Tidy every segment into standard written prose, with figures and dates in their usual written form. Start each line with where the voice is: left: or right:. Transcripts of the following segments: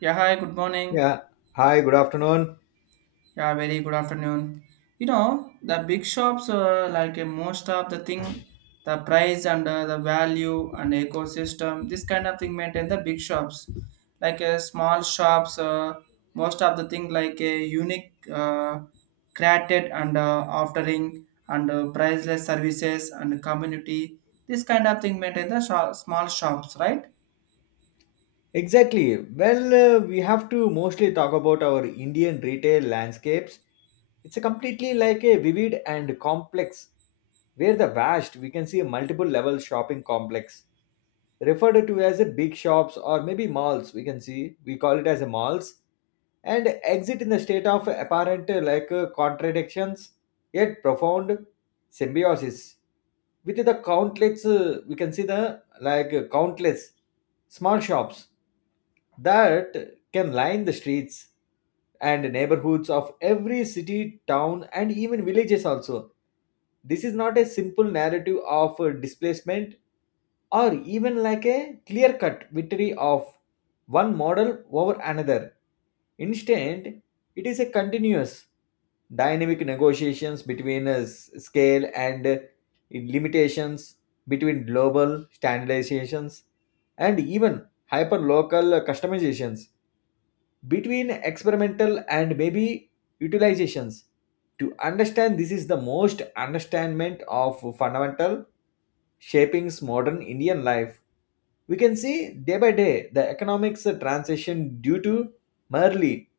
right: Yeah, hi, good morning.
left: Yeah. Hi, good afternoon.
right: Yeah, very good afternoon. You know, the big shops, like most of the thing, the price and the value and ecosystem, this kind of thing maintain the big shops. Like small shops, most of the thing like a unique created and offering and priceless services and community, this kind of thing maintain the small shops, right?
left: Exactly. We have to mostly talk about our Indian retail landscapes. It's a completely like a vivid and complex, where the vast we can see a multiple level shopping complex referred to as a big shops or maybe malls. We can see we call it as a malls and exit in the state of apparent contradictions yet profound symbiosis with the countless we can see the countless small shops that can line the streets and neighborhoods of every city, town, and even villages also. This is not a simple narrative of displacement or even like a clear cut victory of one model over another. Instead, it is a continuous dynamic negotiations between us scale and limitations between global standardizations and even hyper-local customizations between experimental and maybe utilizations. To understand this is the most understandment of fundamental shapings modern Indian life. We can see day by day the economics transition due to merely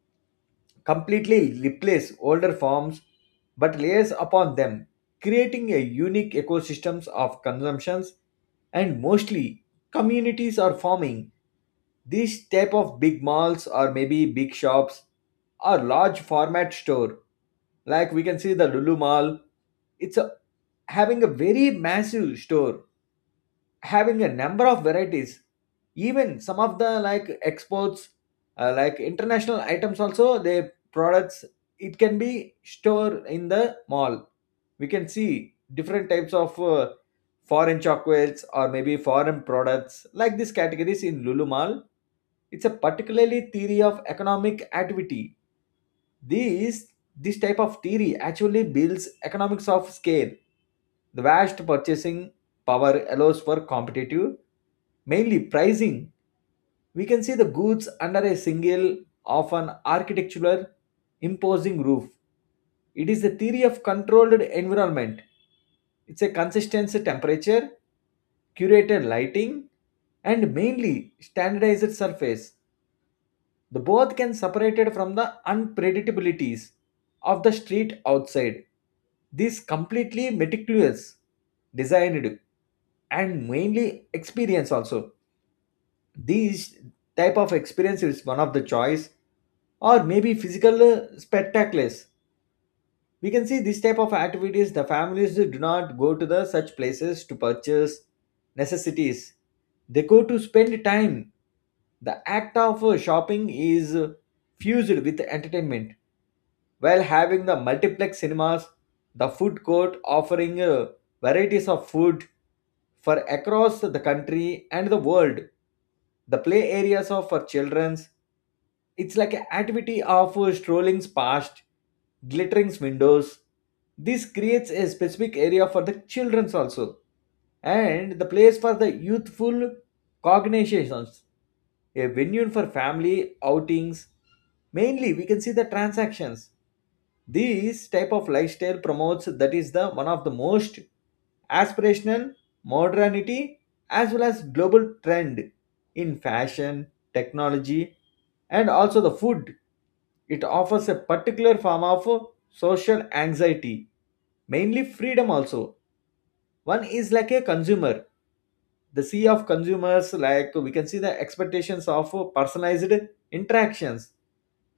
left: completely replace older forms but layers upon them, creating a unique ecosystems of consumptions and mostly communities are forming. These type of big malls or maybe big shops or large format store like we can see the Lulu Mall. It's a, having a very massive store having a number of varieties even some of the like exports like international items also their products it can be stored in the mall. We can see different types of foreign chocolates or maybe foreign products like these categories in Lulu Mall. It's a particularly theory of economic activity. These, this type of theory actually builds economics of scale. The vast purchasing power allows for competitive, mainly pricing. We can see the goods under a single, often architectural, imposing roof. It is the theory of controlled environment. It's a consistent temperature, curated lighting, and mainly standardized surface. The both can separated from the unpredictabilities of the street outside. This completely meticulous, designed, and mainly experience also. These type of experience is one of the choice or maybe physical spectacles. We can see this type of activities the families do not go to the such places to purchase necessities. They go to spend time. The act of shopping is fused with entertainment while having the multiplex cinemas, the food court offering varieties of food for across the country and the world, the play areas of for children. It's like an activity of strolling past, glittering windows. This creates a specific area for the children's also, and the place for the youthful cognitions, a venue for family outings. Mainly, we can see the transactions. This type of lifestyle promotes that is the one of the most aspirational modernity as well as global trend in fashion, technology, and also the food. It offers a particular form of social anxiety, mainly freedom also. One is like a consumer, the sea of consumers like we can see the expectations of personalized interactions,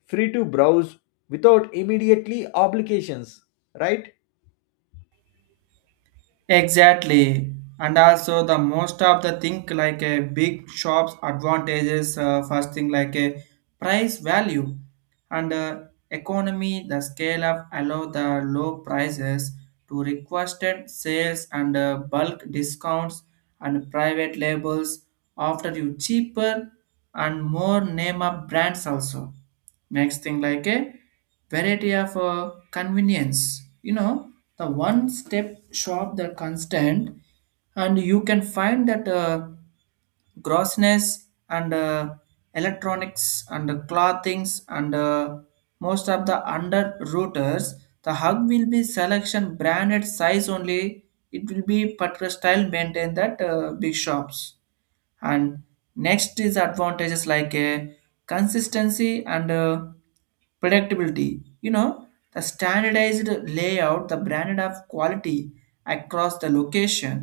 left: free to browse without immediately obligations, right?
right: Exactly. And also the most of the thing like a big shop's advantages, first thing like a price value and economy the scale up allow the low prices to requested sales and bulk discounts and private labels after you cheaper and more name up brands also makes thing like a variety of convenience, you know, the one step shop that constant and you can find that grossness and electronics and clothings and most of the under routers, the hug will be selection branded size only. It will be particular style maintained that big shops. And next is advantages like consistency and predictability, you know, the standardized layout, the branded of quality across the location.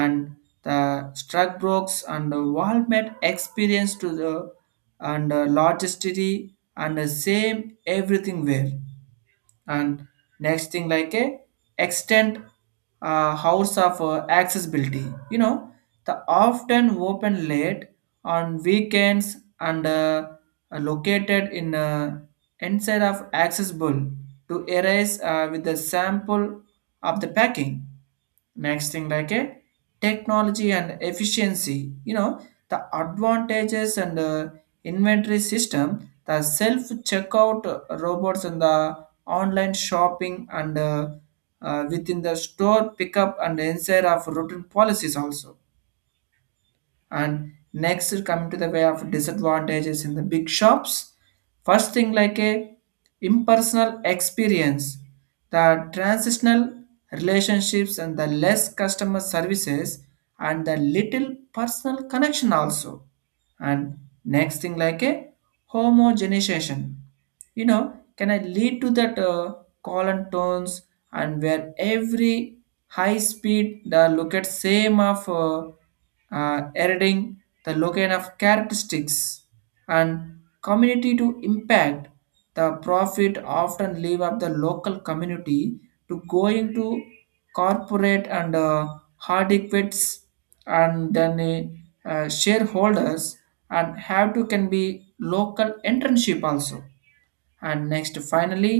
right: And the struck brokes and the wall met experience to the and logisticity and the same everything well. And next thing like a extend hours of accessibility, you know, the often open late on weekends and are located in inside of accessible to areas with the sample of the packing. Next thing like a technology and efficiency, you know, the advantages and inventory system, the self checkout robots and the online shopping and within the store pickup and inside of routine policies also. And next is coming to the way of disadvantages in the big shops. First thing like a impersonal experience, the transitional relationships and the less customer services and the little personal connection also. And next thing like a homogenization, you know, can I lead to that call and tones, and where every high speed the locate same of editing the locate of characteristics and community to impact the profit often leave up the local community to going to corporate and hard equities and then shareholders and have to can be local internship also. And next finally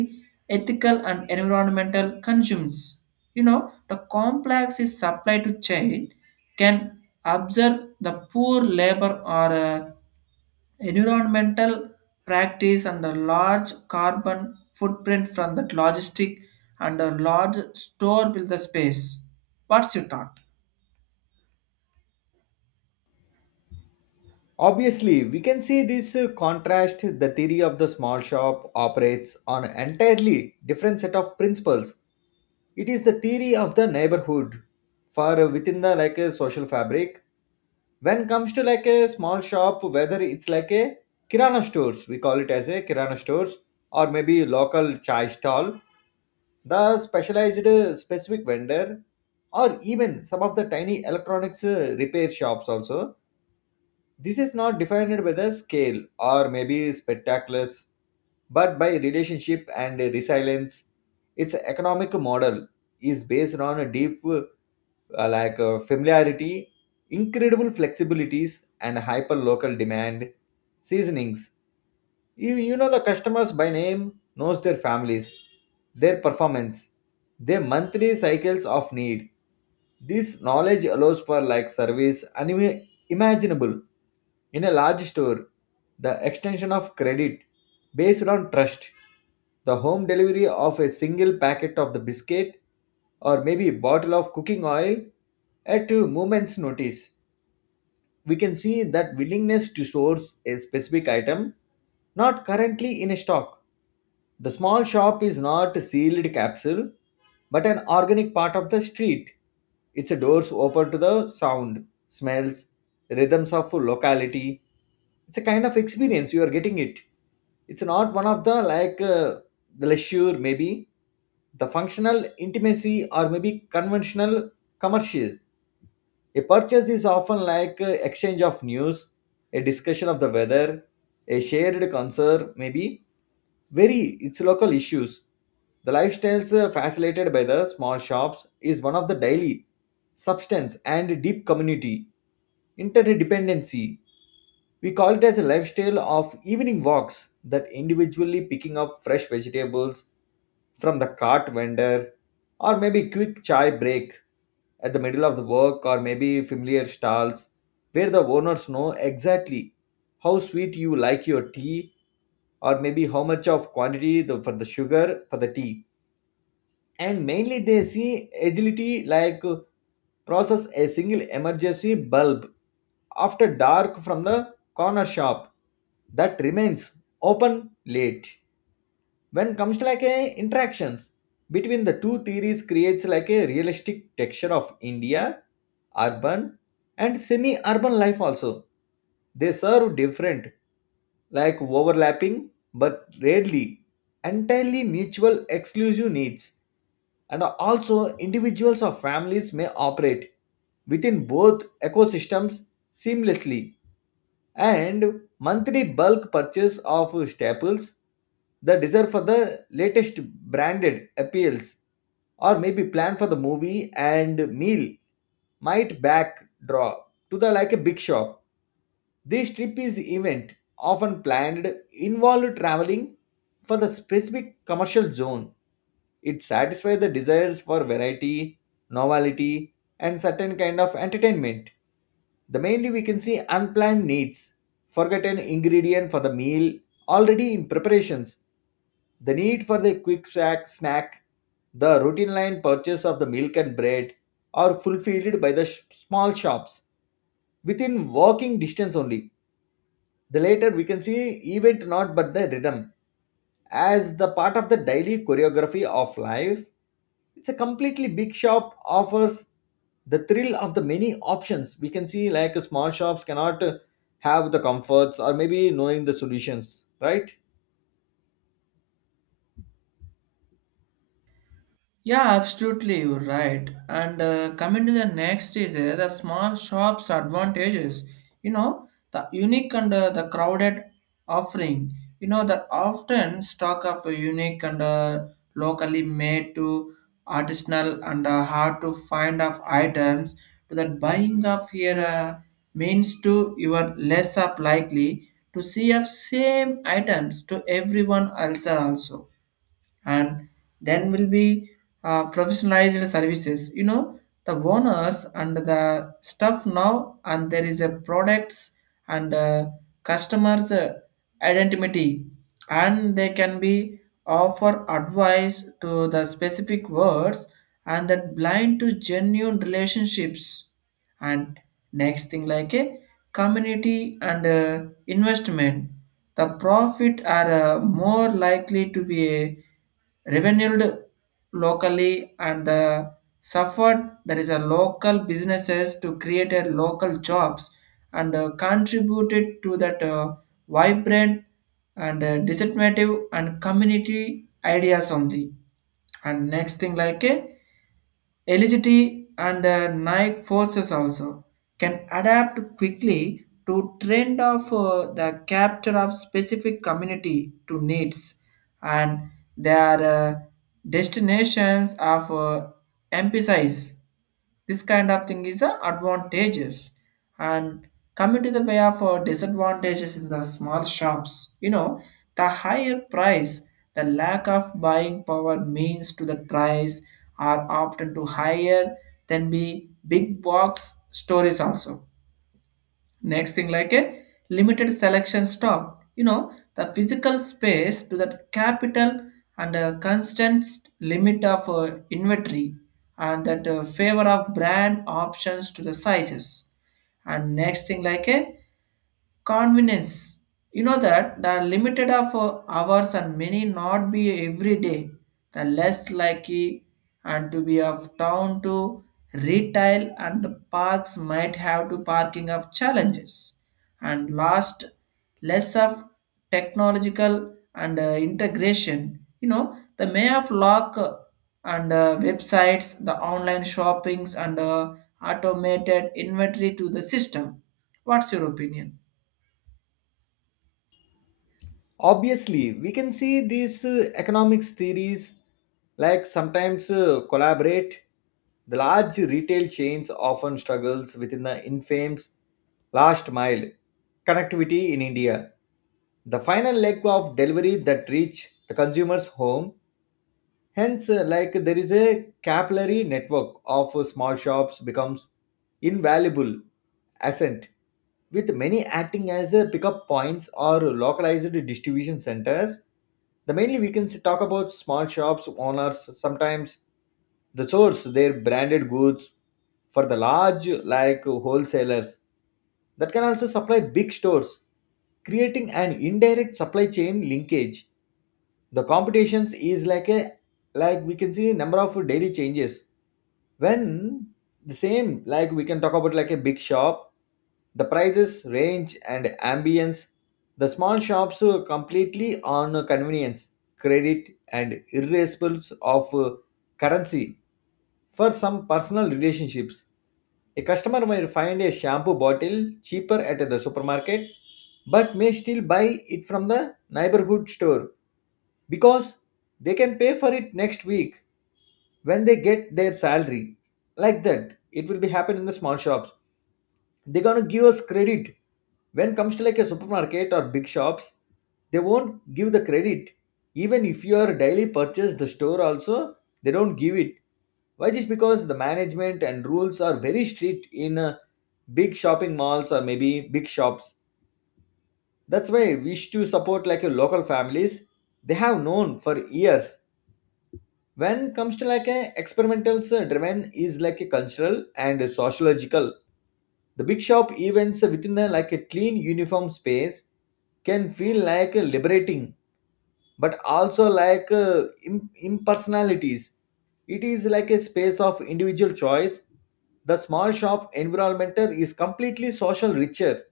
right: ethical and environmental consumes, you know, the complex is supply to chain can observe the poor labor or environmental practice and a large carbon footprint from the logistic and a large store with the space. What's your thought?
left: Obviously, we can see this contrast. The theory of the small shop operates on an entirely different set of principles. It is the theory of the neighborhood, for within the like a social fabric. When comes to like a small shop, whether it's like a kirana stores, we call it as a kirana stores or maybe local chai stall, the specialized specific vendor, or even some of the tiny electronics repair shops also. This is not defined by the scale or maybe spectaculars, but by relationship and resilience. Its economic model is based on a deep familiarity, incredible flexibilities, and hyper local demand seasonings. You know the customers by name, knows their families, their performance, their monthly cycles of need. This knowledge allows for like service unimaginable in a large store, the extension of credit based on trust, the home delivery of a single packet of the biscuit or maybe bottle of cooking oil at a moment's notice. We can see that willingness to source a specific item not currently in stock. The small shop is not a sealed capsule, but an organic part of the street. Its doors open to the sound, smells, rhythms of locality. It's a kind of experience you are getting it. It's not one of the leisure, maybe the functional intimacy or maybe conventional commercials. A purchase is often like exchange of news, a discussion of the weather, a shared concern, maybe very its local issues. The lifestyles facilitated by the small shops is one of the daily substance and deep community interdependency. We call it as a lifestyle of evening walks that individually picking up fresh vegetables from the cart vendor or maybe quick chai break at the middle of the work, or maybe familiar stalls where the owners know exactly how sweet you like your tea, or maybe how much of quantity the, for the sugar for the tea. And mainly they see agility like process a single emergency bulb after dark from the corner shop that remains open late. When comes to like a interactions between the two theories, creates like a realistic texture of India urban and semi urban life also. They serve different like overlapping but rarely entirely mutual exclusive needs, and also individuals or families may operate within both ecosystems seamlessly. And monthly bulk purchase of staples, the desire for the latest branded appeals, or maybe plan for the movie and meal, might backdraw to the like a big shop. This trip is event often planned involved traveling for the specific commercial zone. It satisfies the desires for variety, novelty, and certain kind of entertainment. The mainly we can see unplanned needs, forgotten ingredient for the meal already in preparations, the need for the quick snack, the routine line purchase of the milk and bread are fulfilled by the small shops within walking distance only. The later we can see event not but the rhythm as the part of the daily choreography of life. It's a completely big shop offers the thrill of the many options. We can see like small shops cannot have the comforts or maybe knowing the solutions, right?
right: Yeah, absolutely, you're right. And coming to the next is the small shops advantages. You know, the unique and the crowded offering. You know, that often stock of a unique and locally made to artisanal and hard to find of items to that buying of here means to you are less of likely to see of same items to everyone else also. And then will be professionalized services, you know, the owners and the stuff now and there is a products and customers identity and they can be offer advice to the specific words and that blind to genuine relationships. And next thing like a community and investment, the profit are more likely to be a revenued locally and the suffered there is a local businesses to create a local jobs and contributed to that vibrant and disseminative and community ideas only. And next thing like a electricity and the night forces also can adapt quickly to trend of the capture of specific community to needs and their destinations of emphasis, this kind of thing is advantages. And coming to the way of disadvantages in the small shops, you know, the higher price, the lack of buying power means to the price are often too higher than the big box stores also. Next thing, like a limited selection stock, you know, the physical space to that capital and a constant limit of inventory and that favor of brand options to the sizes. And next thing, like a convenience, you know that the limited of hours and many not be every day, the less likely and to be of town to retail and parks might have to parking of challenges. And last less of technological and integration, you know, the may of lock and websites, the online shoppings and automated inventory to the system. What's your opinion?
left: Obviously, we can see these economics theories like sometimes collaborate. The large retail chains often struggles within the infamous last mile connectivity in India. The final leg of delivery that reach the consumer's home, hence like there is a capillary network of small shops becomes invaluable asset, with many acting as pickup points or localized distribution centers. The mainly we can talk about small shops owners sometimes the source their branded goods for the large like wholesalers that can also supply big stores, creating an indirect supply chain linkage. The competitions is like a like we can see number of daily changes. When the same like we can talk about like a big shop, the prices range and ambience, the small shops completely on convenience, credit and irresponsibles of currency for some personal relationships. A customer might find a shampoo bottle cheaper at the supermarket, but may still buy it from the neighborhood store because they can pay for it next week when they get their salary. Like that it will be happen in the small shops. They're going to give us credit. When comes to like a supermarket or big shops, they won't give the credit even if you are daily purchase the store also. They don't give it. Why? Just because the management and rules are very strict in big shopping malls or maybe big shops. That's why we wish to support like your local families they have known for years. When comes to like a experimental's driven is like a cultural and sociological, the big shop events within the like a clean uniform space can feel like liberating, but also like impersonalities. It is like a space of individual choice. The small shop environment is completely social richer,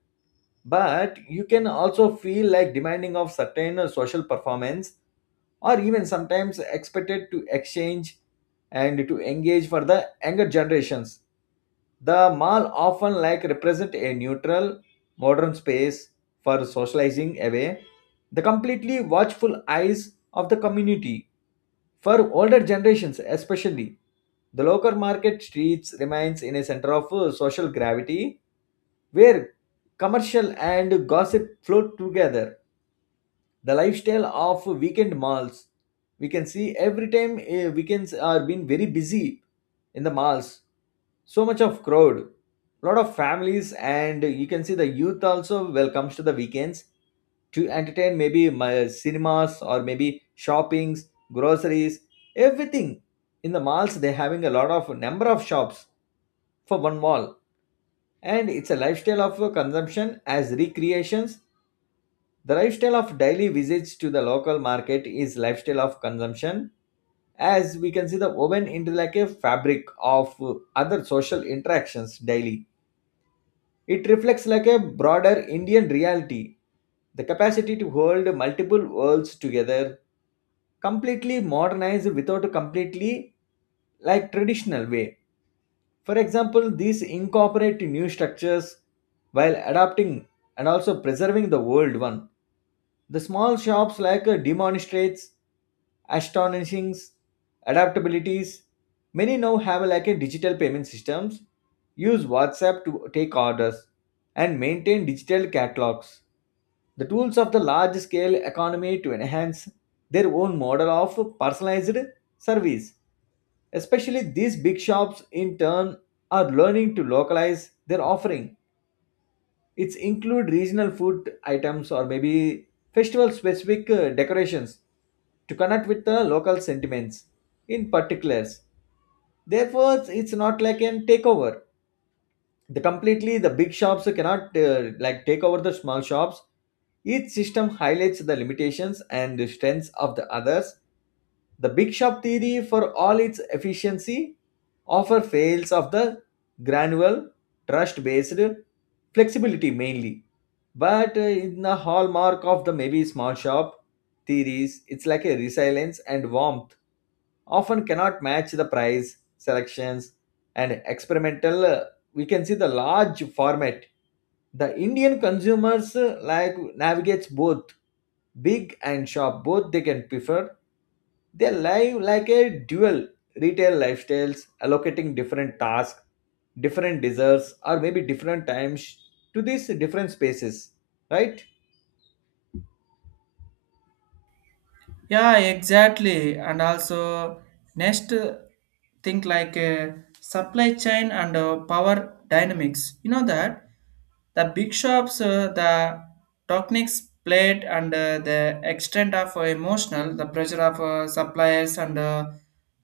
left: but you can also feel like demanding of certain social performance or even sometimes expected to exchange and to engage for the younger generations. The mall often like represent a neutral modern space for socializing away the completely watchful eyes of the community. For older generations especially, the local market streets remains in a center of social gravity where commercial and gossip flow together. The lifestyle of weekend malls, we can see every time weekends are being very busy in the malls, so much of crowd, lot of families, and you can see the youth also welcomes to the weekends to entertain maybe my cinemas or maybe shoppings, groceries, everything. In the malls they're having a lot of number of shops for one mall, and it's a lifestyle of consumption as recreations. The lifestyle of daily visits to the local market is lifestyle of consumption, as we can see the woven into like a fabric of other social interactions daily. It reflects like a broader Indian reality, the capacity to hold multiple worlds together, completely modernized without completely like traditional way. For example, these incorporate new structures while adapting and also preserving the old one. The small shops like demonstrates astonishing adaptabilities. Many now have like a digital payment systems, use WhatsApp to take orders, and maintain digital catalogs. The tools of the large scale economy to enhance their own model of personalized service. Especially these big shops in turn are learning to localize their offering, it's include regional food items or maybe festival specific decorations to connect with the local sentiments in particulars. Therefore, it's not like an takeover. The completely the big shops cannot like take over the small shops. Each system highlights the limitations and the strengths of the others. The big shop theory, for all its efficiency, offer fails of the granular, trust based flexibility mainly. But in the hallmark of the maybe small shop theories, it's like a resilience and warmth often cannot match the price, selections, and experimental. We can see the large format. The Indian consumers like navigates both big and shop both they can prefer, they live like a dual retail lifestyles, allocating different tasks, different desires, or maybe different times to these different spaces, right?
right: Yeah, exactly. And also, next thing like supply chain and power dynamics. You know that the big shops, the techniques played and the extent of emotional, the pressure of suppliers and uh,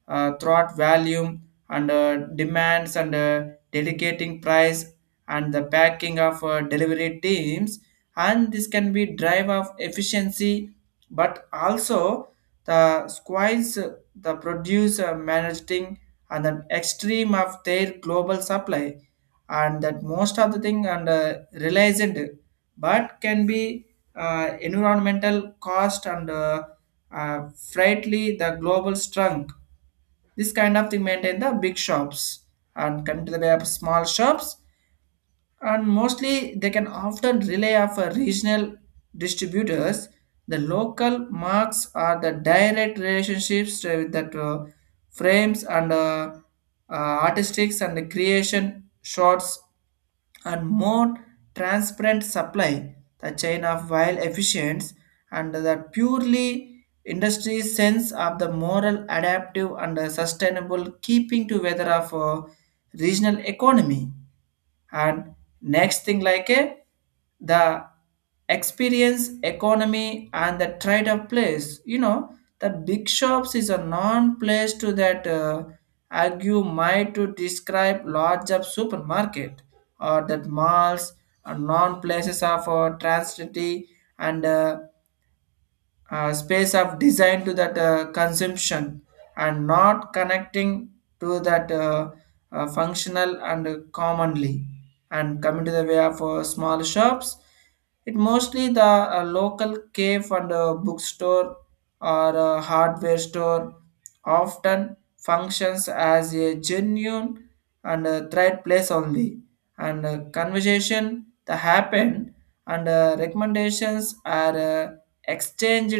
right: uh, throughout volume and demands and delegating price and the packing of delivery teams, and this can be drive of efficiency, but also the squirrels the produce managing and an extreme of their global supply, and that most of the thing and realized but can be environmental cost and frightly the global strength, this kind of thing maintain the big shops. And come to the way of small shops, and mostly they can often rely of a regional distributors, the local marks are the direct relationships with that frames and artistics and the creation shots and more transparent supply the chain of while efficient, and the purely industry sense of the moral adaptive and sustainable keeping together of regional economy. And next thing like a the experience economy and the trade of place, you know, the big shops is a non place to that argue might to describe large of supermarket or that malls are non places of transity and space of design to that consumption and not connecting to that functional and commonly. And coming to the way of small shops, it mostly the local cave and bookstore or hardware store often functions as a genuine and thread place only, and conversation that happen and recommendations are exchanged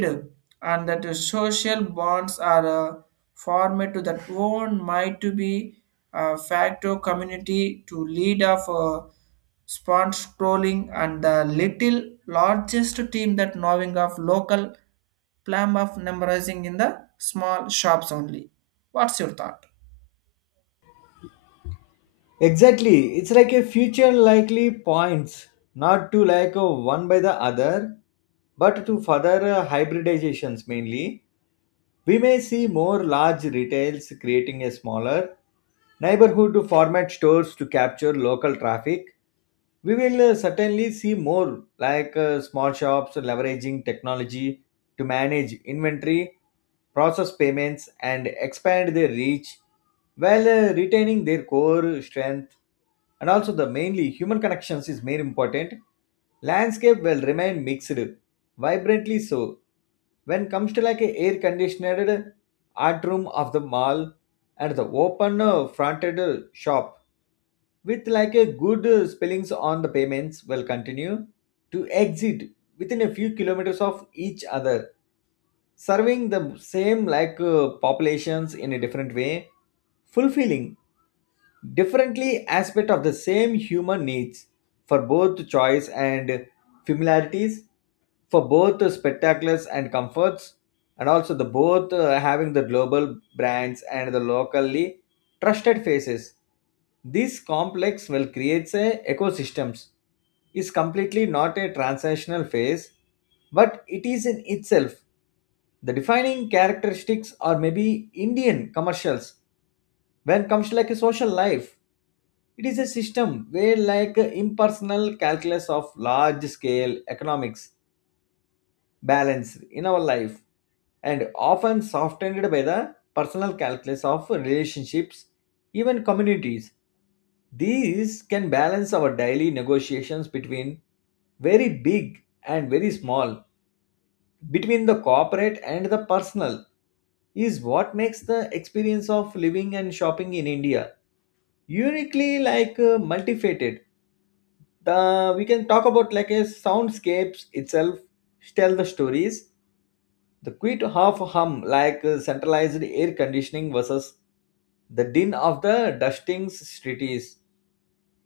right: and that the social bonds are formed to that own might to be a factor community to lead of sponge trolling and the little largest team that knowing of local plan of memorizing in the small shops only. What's your thought?
left: Exactly. It's like a future likely points, not to like one by the other, but to further hybridizations mainly. We may see more large retails creating a smaller neighborhood format stores to capture local traffic. We will certainly see more like small shops leveraging technology to manage inventory, process payments, and expand their reach while retaining their core strength, and also the mainly human connections is very important. Landscape will remain mixed. Vibrantly so. When comes to like a air conditioned art room of the mall and the open fronted shop with like a good spellings on the payments will continue to exit within a few kilometers of each other, serving the same like populations in a different way, fulfilling differently aspect of the same human needs for both choice and familiarities, for both the spectaculars and comforts, and also the both having the global brands and the locally trusted faces. This complex will creates a ecosystems is completely not a transactional phase, but it is in itself the defining characteristics are maybe indian commercials. When it comes to like a social life, it is a system where, like impersonal calculus of large scale economics, balanced in our life and often softened by the personal calculus of relationships, even communities. These can balance our daily negotiations between very big and very small, between the corporate and the personal, is what makes the experience of living and shopping in India uniquely like multifaceted. The we can talk about like a soundscapes itself tell the stories, the quit half hum like centralized air conditioning versus the din of the dusting cities,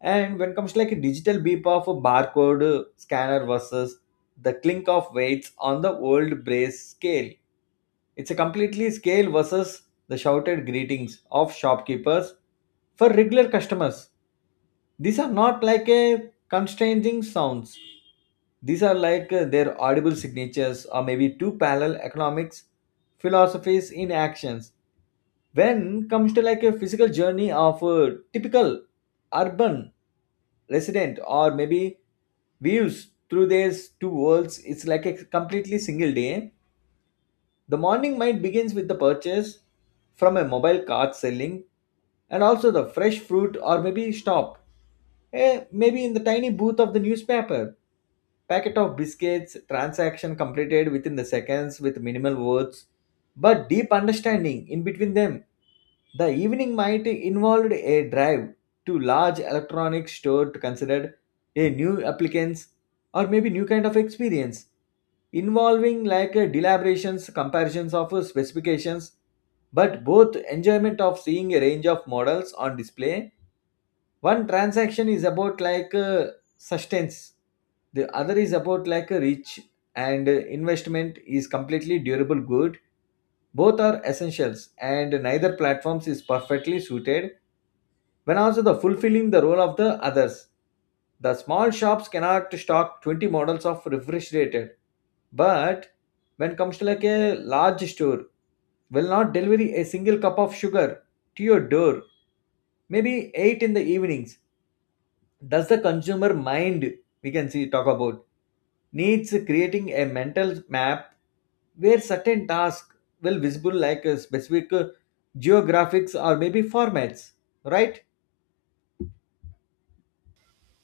left: and when it comes to like a digital beep of a barcode scanner versus the clink of weights on the old brace scale. It's a completely scale versus the shouted greetings of shopkeepers for regular customers. These are not like a constraining sounds, these are like their audible signatures or maybe two parallel economics philosophies in actions. When comes to like a physical journey of a typical urban resident or maybe views through these two worlds, it's like a completely single day. The morning might begins with the purchase from a mobile cart selling and also the fresh fruit or maybe stop maybe in the tiny booth of the newspaper. Packet of biscuits, transaction completed within the seconds with minimal words, but deep understanding in between them. The evening might involved a drive to large electronics store to consider a new applicants or maybe new kind of experience involving like deliberations, comparisons of specifications, but both enjoyment of seeing a range of models on display. One transaction is about like sustenance, the other is about like a reach and investment is completely durable good. Both are essentials and neither platforms is perfectly suited when also the fulfilling the role of the others. The small shops cannot stock 20 models of refrigerated, but when comes to like a large store, will not deliver a single cup of sugar to your door, maybe 8 in the evenings. Does the consumer mind? We can see talk about needs creating a mental map where certain tasks will visible like a specific geographics or maybe formats, right?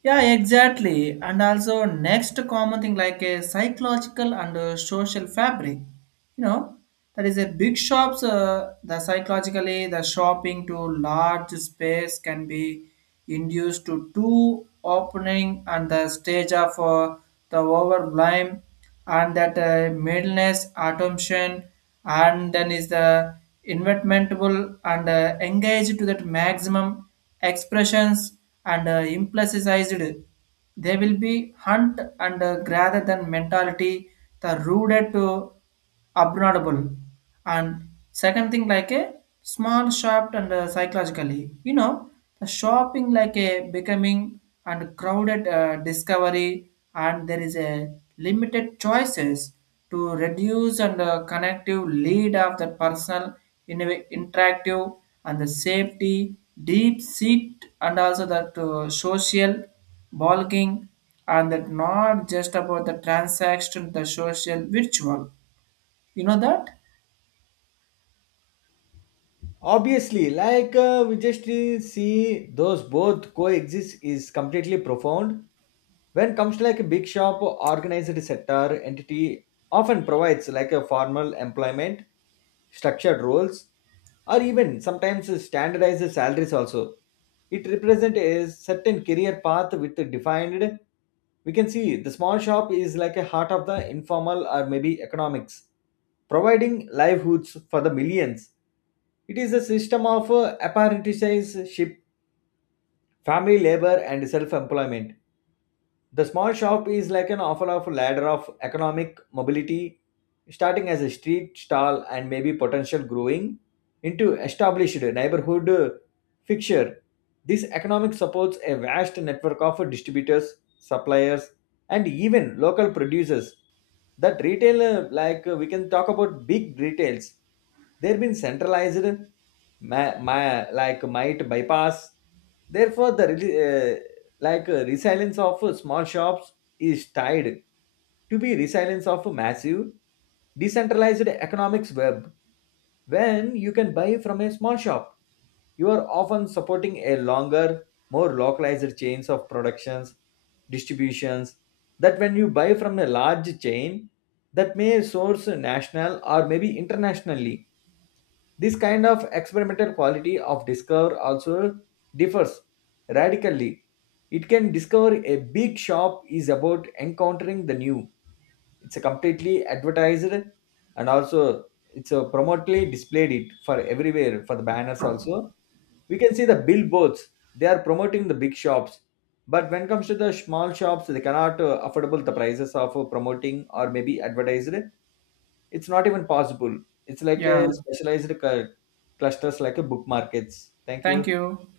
right: Yeah, exactly. And also, next common thing like a psychological and social fabric. You know, that is a big shops. The psychologically, the shopping to large space can be induced to two opening and the stage of the overblame and that maintenance automation, and then is the inventable and engaged to that maximum expressions and implicitized, they will be hunt and rather than mentality the rooted to abnormal. And second thing like a small shop and psychologically, you know, the shopping like a becoming and crowded discovery and there is a limited choices to reduce and connective lead of the personal in a way interactive and the safety deep seat and also that social bulking and that not just about the transaction, the social virtual, you know that?
left: Obviously like we just see those both coexist is completely profound. When comes like a big shop, organized sector entity often provides like a formal employment, structured roles, or even sometimes standardized salaries also. It represents a certain career path with a defined. We can see the small shop is like a heart of the informal or maybe economics, providing livelihoods for the millions. It is a system of apprenticeship, family labor, and self employment. The small shop is like an offer of ladder of economic mobility, starting as a street stall and maybe potential growing into established neighborhood fixture. This economic supports a vast network of distributors, suppliers, and even local producers. That retail, we can talk about big retails, they've been centralized, like might bypass. Therefore, the resilience of small shops is tied to be resilience of a massive decentralized economics web. When you can buy from a small shop, you are often supporting a longer, more localized chains of productions, distributions. That when you buy from a large chain, that may source national or maybe internationally. This kind of experimental quality of discover also differs radically. It can discover a big shop is about encountering the new. It's a completely advertised and also it's a prominently displayed it for everywhere for the banners also. We can see the billboards. They are promoting the big shops. But when it comes to the small shops, they cannot affordable the prices of promoting or maybe advertised, it's not even possible, it's like a
right: Yeah.
left: specialized clusters like a book markets. Thank you.
right: Thank you.